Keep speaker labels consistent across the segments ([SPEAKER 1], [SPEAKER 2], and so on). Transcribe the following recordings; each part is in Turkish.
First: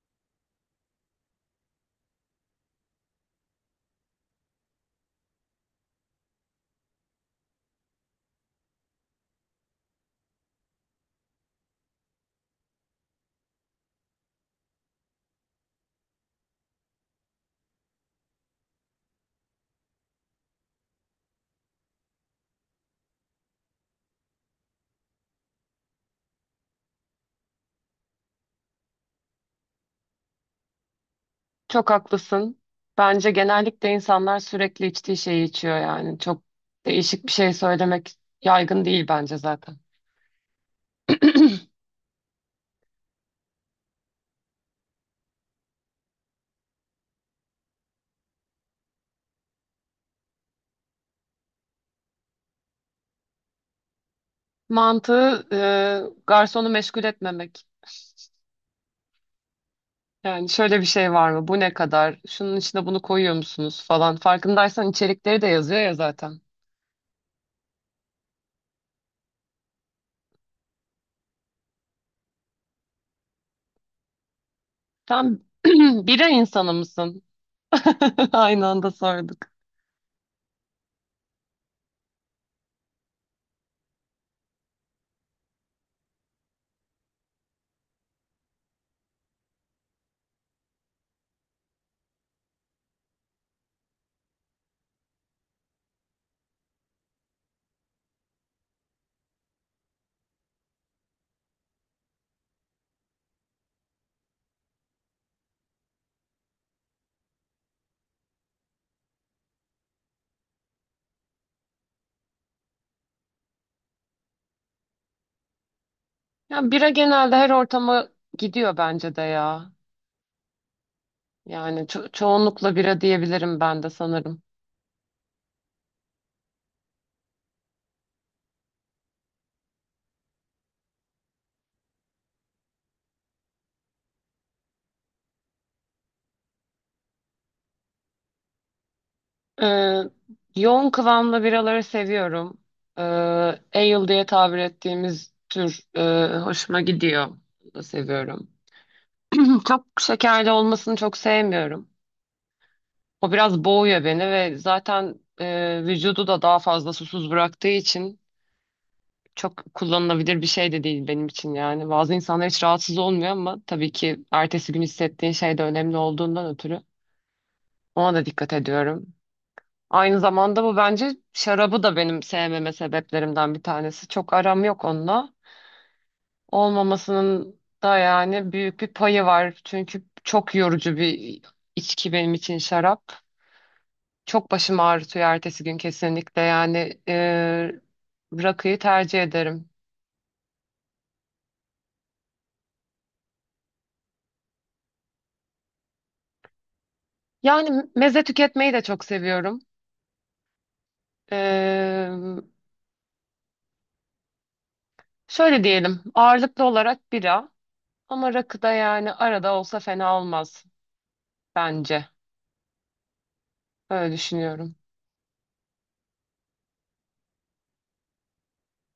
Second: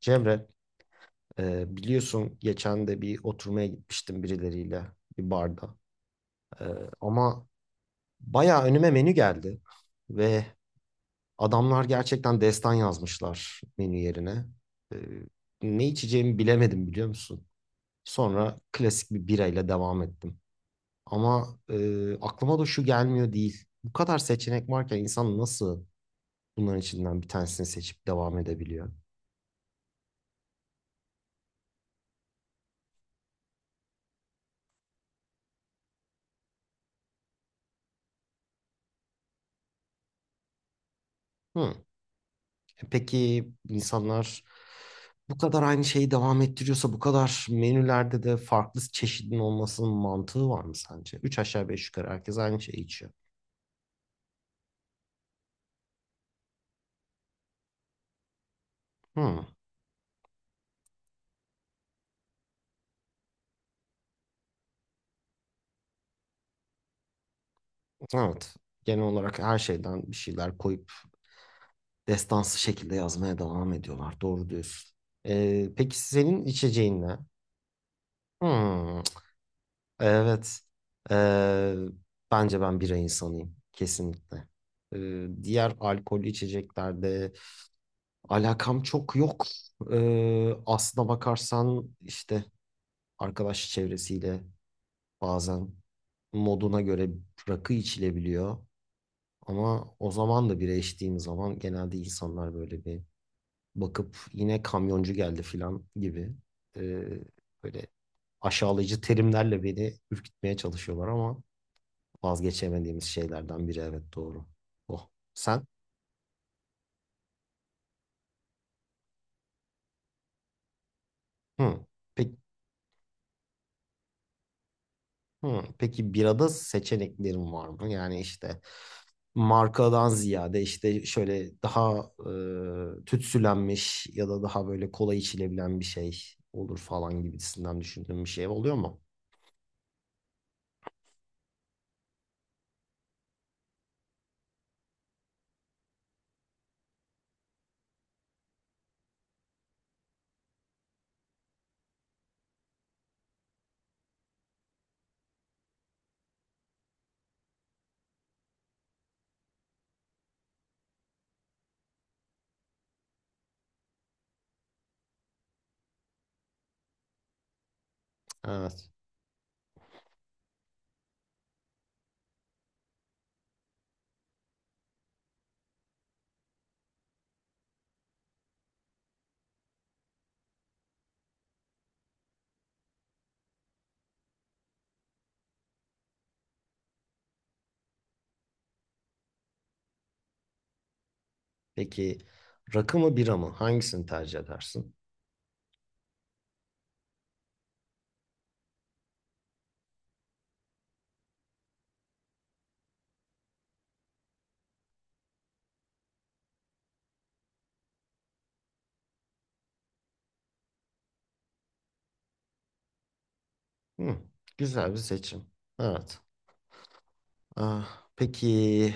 [SPEAKER 1] Cemre, biliyorsun geçen de bir oturmaya gitmiştim birileriyle bir barda. E, ama bayağı önüme menü geldi ve adamlar gerçekten destan yazmışlar menü yerine. E, Ne içeceğimi bilemedim biliyor musun? Sonra klasik bir birayla devam ettim. Ama aklıma da şu gelmiyor değil. Bu kadar seçenek varken insan nasıl bunların içinden bir tanesini seçip devam edebiliyor?
[SPEAKER 2] Çok haklısın. Bence genellikle insanlar sürekli içtiği şeyi içiyor yani. Çok değişik bir şey söylemek yaygın değil bence zaten.
[SPEAKER 1] Hı. Peki insanlar bu kadar aynı şeyi devam ettiriyorsa bu kadar menülerde de farklı çeşidin olmasının mantığı var mı sence? Üç aşağı beş yukarı herkes aynı şeyi içiyor.
[SPEAKER 2] Mantığı garsonu meşgul etmemek.
[SPEAKER 1] Hmm,
[SPEAKER 2] Yani şöyle bir şey var mı? Bu ne kadar? Şunun içine bunu koyuyor musunuz falan. Farkındaysan içerikleri de yazıyor ya zaten.
[SPEAKER 1] evet. Genel olarak her şeyden bir şeyler koyup destansı şekilde yazmaya devam ediyorlar. Doğru diyorsun.
[SPEAKER 2] Tam
[SPEAKER 1] Peki
[SPEAKER 2] bira
[SPEAKER 1] senin
[SPEAKER 2] insanı
[SPEAKER 1] içeceğin ne?
[SPEAKER 2] mısın? Aynı anda
[SPEAKER 1] Hmm,
[SPEAKER 2] sorduk.
[SPEAKER 1] evet. Ee, Bence ben bira insanıyım. Kesinlikle. Diğer alkollü içeceklerde alakam çok yok. Aslına bakarsan işte arkadaş çevresiyle bazen moduna göre rakı içilebiliyor. Ama o zaman da bira içtiğim zaman genelde insanlar böyle bir bakıp yine kamyoncu geldi filan gibi, ee, böyle aşağılayıcı terimlerle beni ürkütmeye çalışıyorlar ama vazgeçemediğimiz şeylerden biri, evet, doğru. Oh. Sen?
[SPEAKER 2] Yani bira genelde her ortama gidiyor bence de ya. Yani
[SPEAKER 1] Hı. Peki,
[SPEAKER 2] çoğunlukla bira diyebilirim ben de sanırım.
[SPEAKER 1] hı, peki birada seçeneklerim var mı? Yani işte markadan ziyade işte şöyle daha tütsülenmiş ya da daha böyle kolay içilebilen bir şey olur falan gibisinden düşündüğüm bir şey oluyor mu?
[SPEAKER 2] Ee, Yoğun kıvamlı biraları seviyorum. Ee, Ale diye tabir ettiğimiz tür hoşuma gidiyor. Onu da seviyorum. Hı, çok şekerli olmasını çok sevmiyorum. O biraz boğuyor beni ve zaten vücudu da daha fazla susuz bıraktığı için çok kullanılabilir bir şey de değil benim için yani. Bazı insanlar hiç rahatsız olmuyor ama tabii ki ertesi gün hissettiğin şey de önemli olduğundan ötürü ona da dikkat
[SPEAKER 1] Evet.
[SPEAKER 2] ediyorum. Aynı zamanda bu bence şarabı da benim sevmeme sebeplerimden bir tanesi. Çok aram yok onunla. Olmamasının da yani büyük bir payı var. Çünkü çok yorucu bir içki benim için şarap. Çok başım ağrıtıyor ertesi gün kesinlikle. Yani rakıyı tercih ederim.
[SPEAKER 1] Peki rakı mı bira mı? Hangisini tercih edersin?
[SPEAKER 2] Yani meze tüketmeyi de çok seviyorum. E, Şöyle diyelim, ağırlıklı olarak bira ama rakı da yani arada olsa fena olmaz bence. Öyle
[SPEAKER 1] Hı,
[SPEAKER 2] düşünüyorum.
[SPEAKER 1] güzel bir seçim. Evet. Ah, peki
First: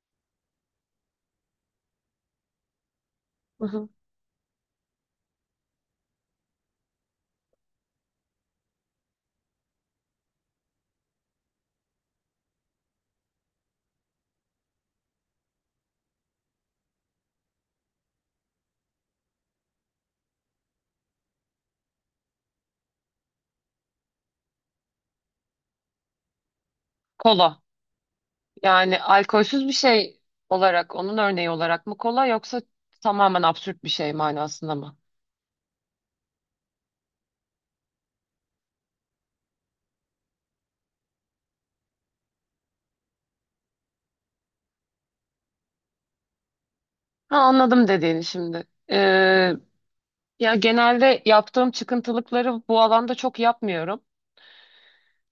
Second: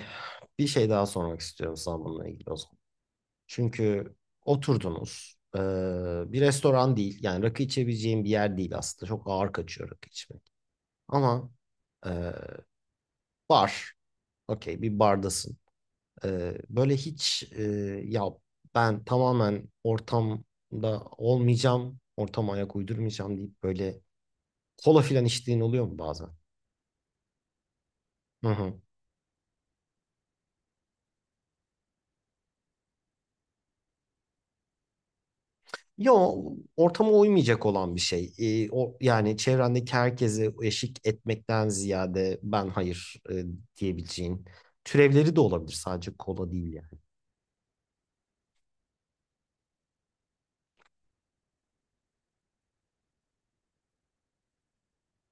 [SPEAKER 1] bir şey daha sormak istiyorum sana bununla ilgili o zaman. Çünkü oturdunuz. Bir restoran değil. Yani rakı içebileceğim bir yer değil aslında. Çok ağır kaçıyor rakı içmek. Ama e, bar. Okey, bir bardasın. Ee, böyle hiç e, ya, ben tamamen ortamda olmayacağım. Ortama ayak uydurmayacağım deyip böyle kola filan içtiğin oluyor mu bazen?
[SPEAKER 2] Kola.
[SPEAKER 1] Hı hı.
[SPEAKER 2] Yani alkolsüz bir şey olarak, onun örneği olarak mı kola, yoksa tamamen absürt bir şey manasında mı?
[SPEAKER 1] Ya, o ortama uymayacak olan bir şey. O yani çevrendeki herkese eşik etmekten ziyade ben hayır diyebileceğin türevleri de olabilir, sadece kola değil yani.
[SPEAKER 2] Ha, anladım dediğini şimdi. Ya genelde yaptığım çıkıntılıkları bu alanda çok yapmıyorum.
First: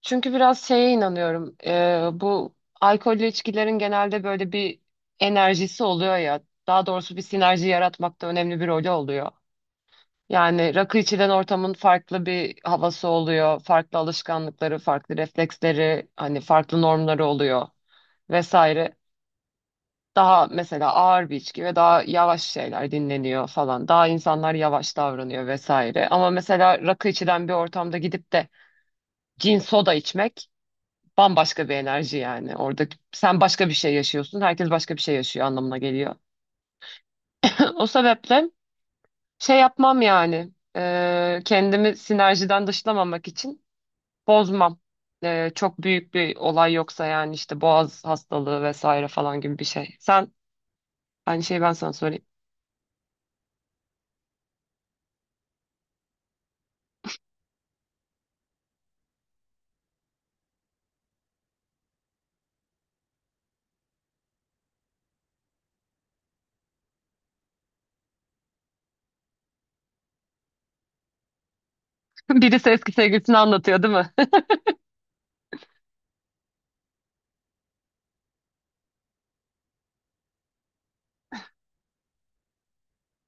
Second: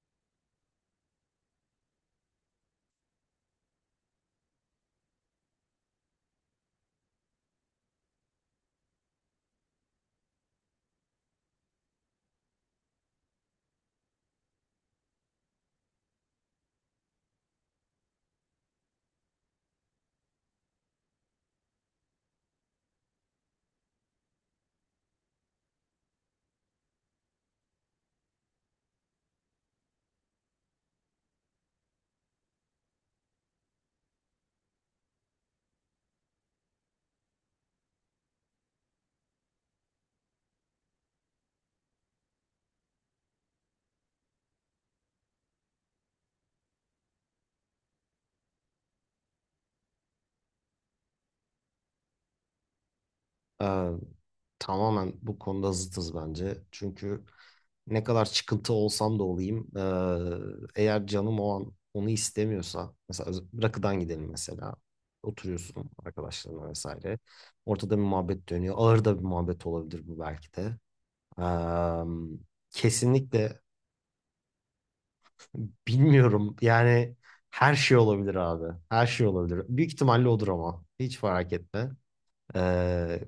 [SPEAKER 2] Çünkü biraz şeye inanıyorum. Bu alkollü içkilerin genelde böyle bir enerjisi oluyor ya. Daha doğrusu bir sinerji yaratmakta önemli bir rolü oluyor. Yani rakı içilen ortamın farklı bir havası oluyor, farklı alışkanlıkları, farklı refleksleri, hani farklı normları oluyor vesaire. Daha mesela ağır bir içki ve daha yavaş şeyler dinleniyor falan. Daha insanlar yavaş davranıyor vesaire. Ama mesela rakı içilen bir ortamda gidip de cin soda içmek bambaşka bir enerji yani. Orada sen başka bir şey yaşıyorsun, herkes başka bir şey yaşıyor anlamına geliyor. O sebeple şey yapmam yani. Kendimi sinerjiden dışlamamak için bozmam. Çok büyük bir olay yoksa yani, işte boğaz hastalığı vesaire falan gibi bir şey. Sen, aynı şeyi ben sana söyleyeyim.
[SPEAKER 1] Ee, Tamamen bu konuda zıtız bence. Çünkü ne kadar çıkıntı olsam da olayım, eğer canım o an onu istemiyorsa, mesela rakıdan gidelim mesela, oturuyorsun arkadaşlarına vesaire, ortada bir muhabbet dönüyor, ağır da bir muhabbet olabilir bu belki de. Am,
[SPEAKER 2] Birisi eski sevgilisini
[SPEAKER 1] Kesinlikle
[SPEAKER 2] anlatıyor değil mi?
[SPEAKER 1] bilmiyorum. Yani her şey olabilir abi. Her şey olabilir. Büyük ihtimalle odur ama. Hiç fark etme. Ee,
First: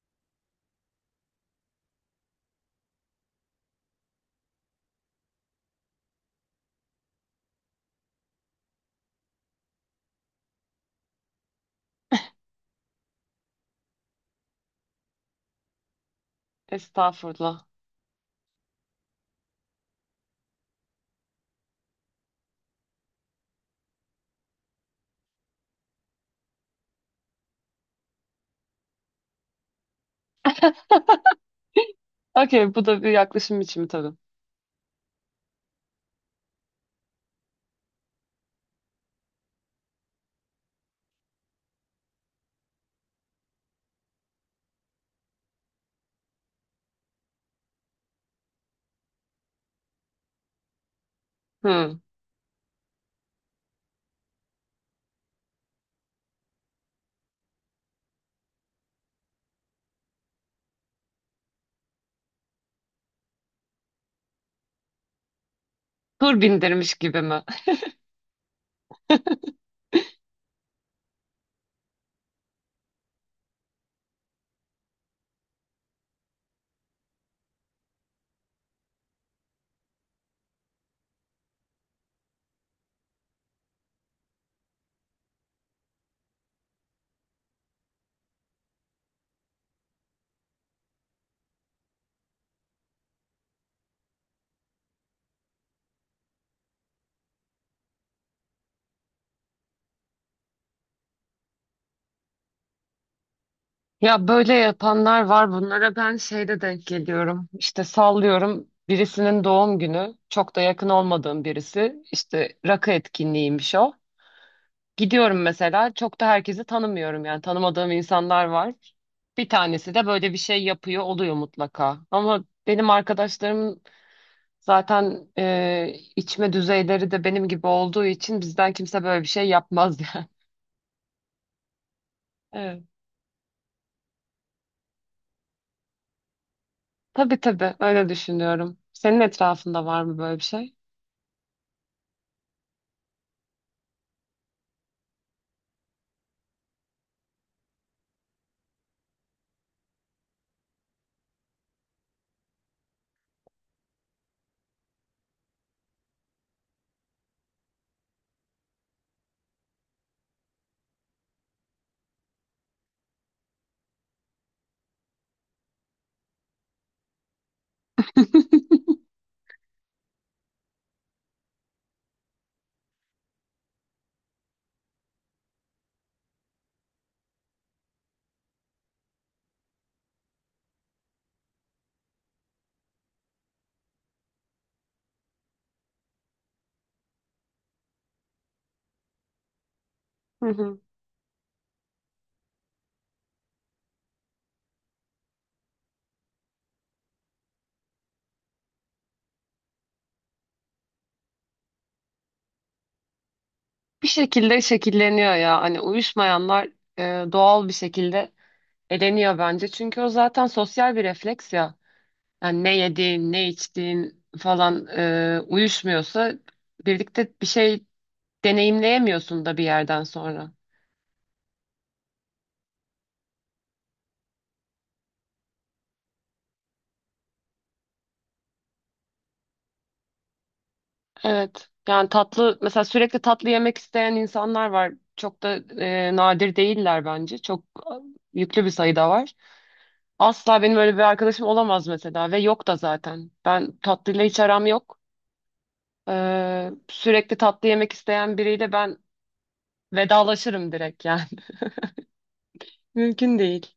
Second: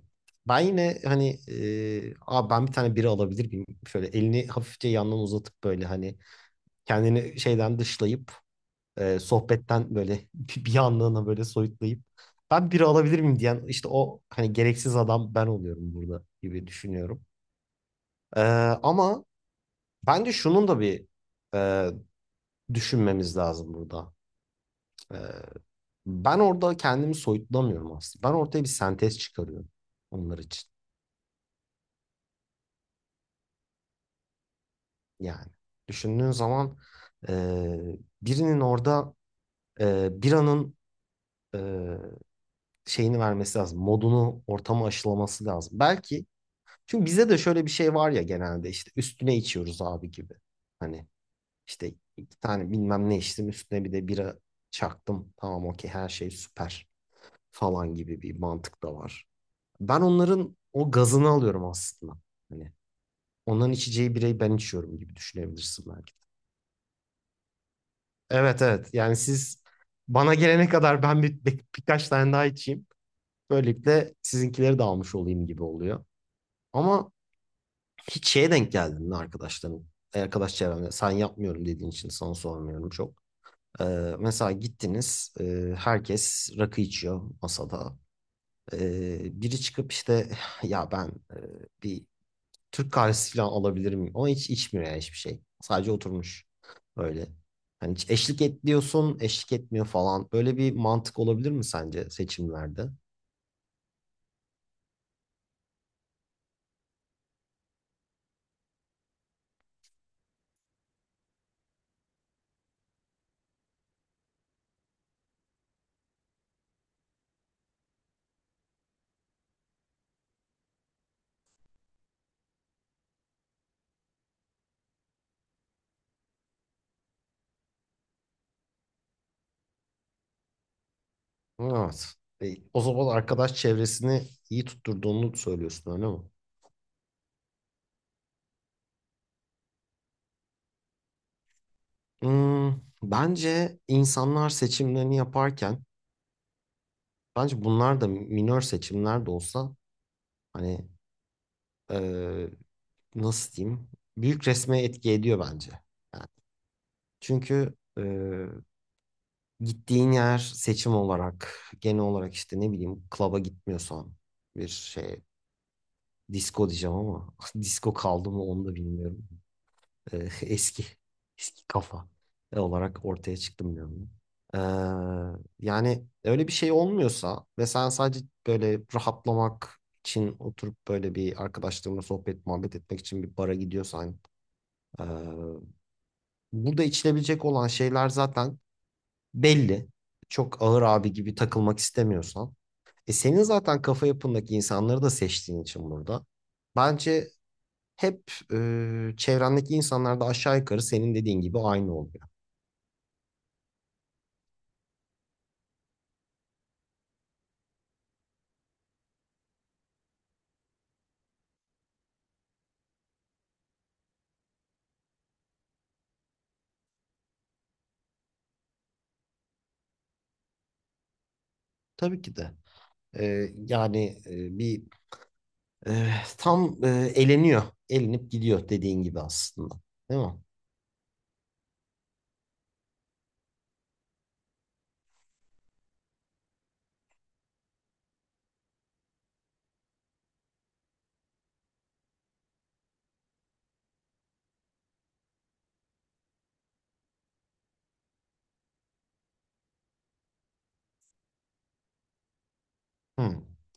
[SPEAKER 1] Ben yine hani abi ben bir tane biri alabilir miyim? Şöyle elini hafifçe yandan uzatıp, böyle hani kendini şeyden dışlayıp, sohbetten böyle bir anlığına böyle soyutlayıp ben biri alabilir miyim diyen işte o hani gereksiz adam ben oluyorum burada gibi düşünüyorum.
[SPEAKER 2] Estağfurullah.
[SPEAKER 1] Ee, Ama bence şunun da bir, e, düşünmemiz lazım burada. Ee, Ben orada kendimi soyutlamıyorum aslında. Ben ortaya bir sentez çıkarıyorum onlar için.
[SPEAKER 2] Okey, bu da bir yaklaşım biçimi tabii.
[SPEAKER 1] Yani düşündüğün zaman, e, birinin orada bir anın e, şeyini vermesi lazım. Modunu, ortamı aşılaması lazım. Belki, çünkü bize de şöyle bir şey var ya, genelde işte üstüne içiyoruz abi gibi. Hani işte
[SPEAKER 2] Hmm.
[SPEAKER 1] iki tane bilmem ne içtim, üstüne bir de bira çaktım. Tamam, okey, her şey süper falan gibi bir mantık da var. Ben onların o gazını alıyorum aslında. Hani onların içeceği bireyi ben içiyorum gibi düşünebilirsin belki de.
[SPEAKER 2] Tur bindirmiş gibi mi?
[SPEAKER 1] Evet, evet. Yani siz bana gelene kadar ben birkaç tane daha içeyim. Böylelikle sizinkileri de almış olayım gibi oluyor. Ama hiç şeye denk geldin mi arkadaşların? Arkadaş çevremde sen yapmıyorum dediğin için sana sormuyorum çok. Ee, Mesela gittiniz, herkes rakı içiyor masada. Biri çıkıp işte ya ben e, bir Türk kahvesi falan alabilir miyim? Ama hiç içmiyor, yani hiçbir şey. Sadece oturmuş öyle. Hani hiç eşlik et diyorsun, eşlik etmiyor falan. Böyle bir mantık olabilir mi sence seçimlerde?
[SPEAKER 2] Ya böyle yapanlar var, bunlara ben şeyde denk geliyorum. İşte sallıyorum, birisinin doğum günü, çok da yakın olmadığım birisi. İşte rakı etkinliğiymiş o. Gidiyorum mesela, çok da herkesi tanımıyorum yani, tanımadığım insanlar var. Bir tanesi de böyle bir şey yapıyor oluyor mutlaka. Ama benim arkadaşlarım zaten içme düzeyleri de benim gibi olduğu için bizden kimse böyle bir şey yapmaz yani.
[SPEAKER 1] Evet. E, o
[SPEAKER 2] Evet.
[SPEAKER 1] zaman arkadaş çevresini iyi tutturduğunu söylüyorsun, öyle mi?
[SPEAKER 2] Tabii tabii, öyle düşünüyorum. Senin etrafında var mı böyle bir şey?
[SPEAKER 1] Hmm, bence insanlar seçimlerini yaparken, bence bunlar da minör seçimler de olsa, hani, e, nasıl diyeyim, büyük resme etki ediyor bence. Yani çünkü, gittiğin yer seçim olarak genel olarak işte ne bileyim klaba gitmiyorsan, bir şey, disco diyeceğim ama disco kaldı mı onu da bilmiyorum. Ee, eski eski kafa olarak ortaya çıktım diyorum. Ee, Yani öyle bir şey olmuyorsa ve sen sadece böyle rahatlamak için oturup böyle bir arkadaşlarımla sohbet muhabbet etmek için bir bara gidiyorsan, ee, burada içilebilecek olan şeyler zaten belli,
[SPEAKER 2] Hı
[SPEAKER 1] çok
[SPEAKER 2] hı.
[SPEAKER 1] ağır abi gibi takılmak istemiyorsan. E, senin zaten kafa yapındaki insanları da seçtiğin için burada. Bence hep çevrendeki insanlar da aşağı yukarı senin dediğin gibi aynı oluyor.
[SPEAKER 2] Bir şekilde şekilleniyor ya, hani uyuşmayanlar doğal bir şekilde eleniyor bence. Çünkü o zaten sosyal bir refleks ya. Yani ne yediğin, ne içtiğin falan uyuşmuyorsa birlikte bir şey deneyimleyemiyorsun da bir yerden sonra.
[SPEAKER 1] Tabii ki de. E, yani e, bir e, tam e, eleniyor. Elenip gidiyor dediğin gibi aslında. Değil mi?
[SPEAKER 2] Evet. Yani tatlı mesela, sürekli tatlı yemek isteyen insanlar var. Çok da nadir değiller bence. Çok yüklü bir sayıda var. Asla benim öyle bir arkadaşım olamaz mesela ve yok da zaten. Ben tatlıyla hiç aram yok. Sürekli tatlı yemek isteyen biriyle ben vedalaşırım direkt yani. Mümkün
[SPEAKER 1] Hı.
[SPEAKER 2] değil.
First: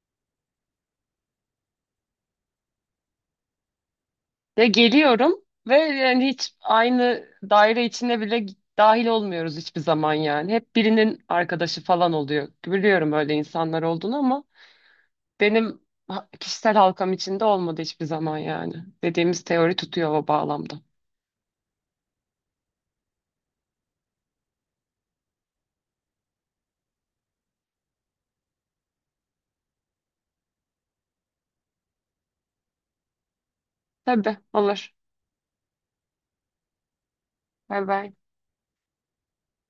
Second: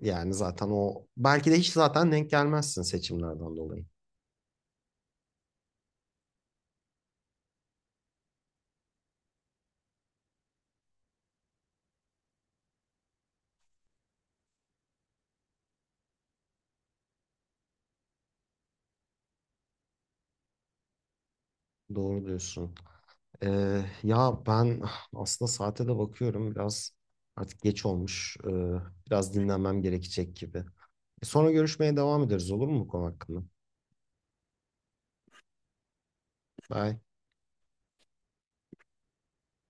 [SPEAKER 1] Yani zaten o belki de hiç zaten denk gelmezsin seçimlerden dolayı.
[SPEAKER 2] Ya geliyorum ve yani hiç aynı daire içine bile dahil olmuyoruz hiçbir zaman yani. Hep birinin arkadaşı falan oluyor. Biliyorum öyle insanlar olduğunu ama benim kişisel halkam içinde olmadı hiçbir zaman yani. Dediğimiz teori tutuyor o bağlamda.
[SPEAKER 1] Doğru diyorsun. Ya ben, ah, aslında saate de bakıyorum biraz, artık geç olmuş. Biraz dinlenmem gerekecek gibi. E, sonra görüşmeye devam ederiz olur mu bu konu hakkında?
[SPEAKER 2] Tabii olur.
[SPEAKER 1] Bye.
[SPEAKER 2] Bay bay.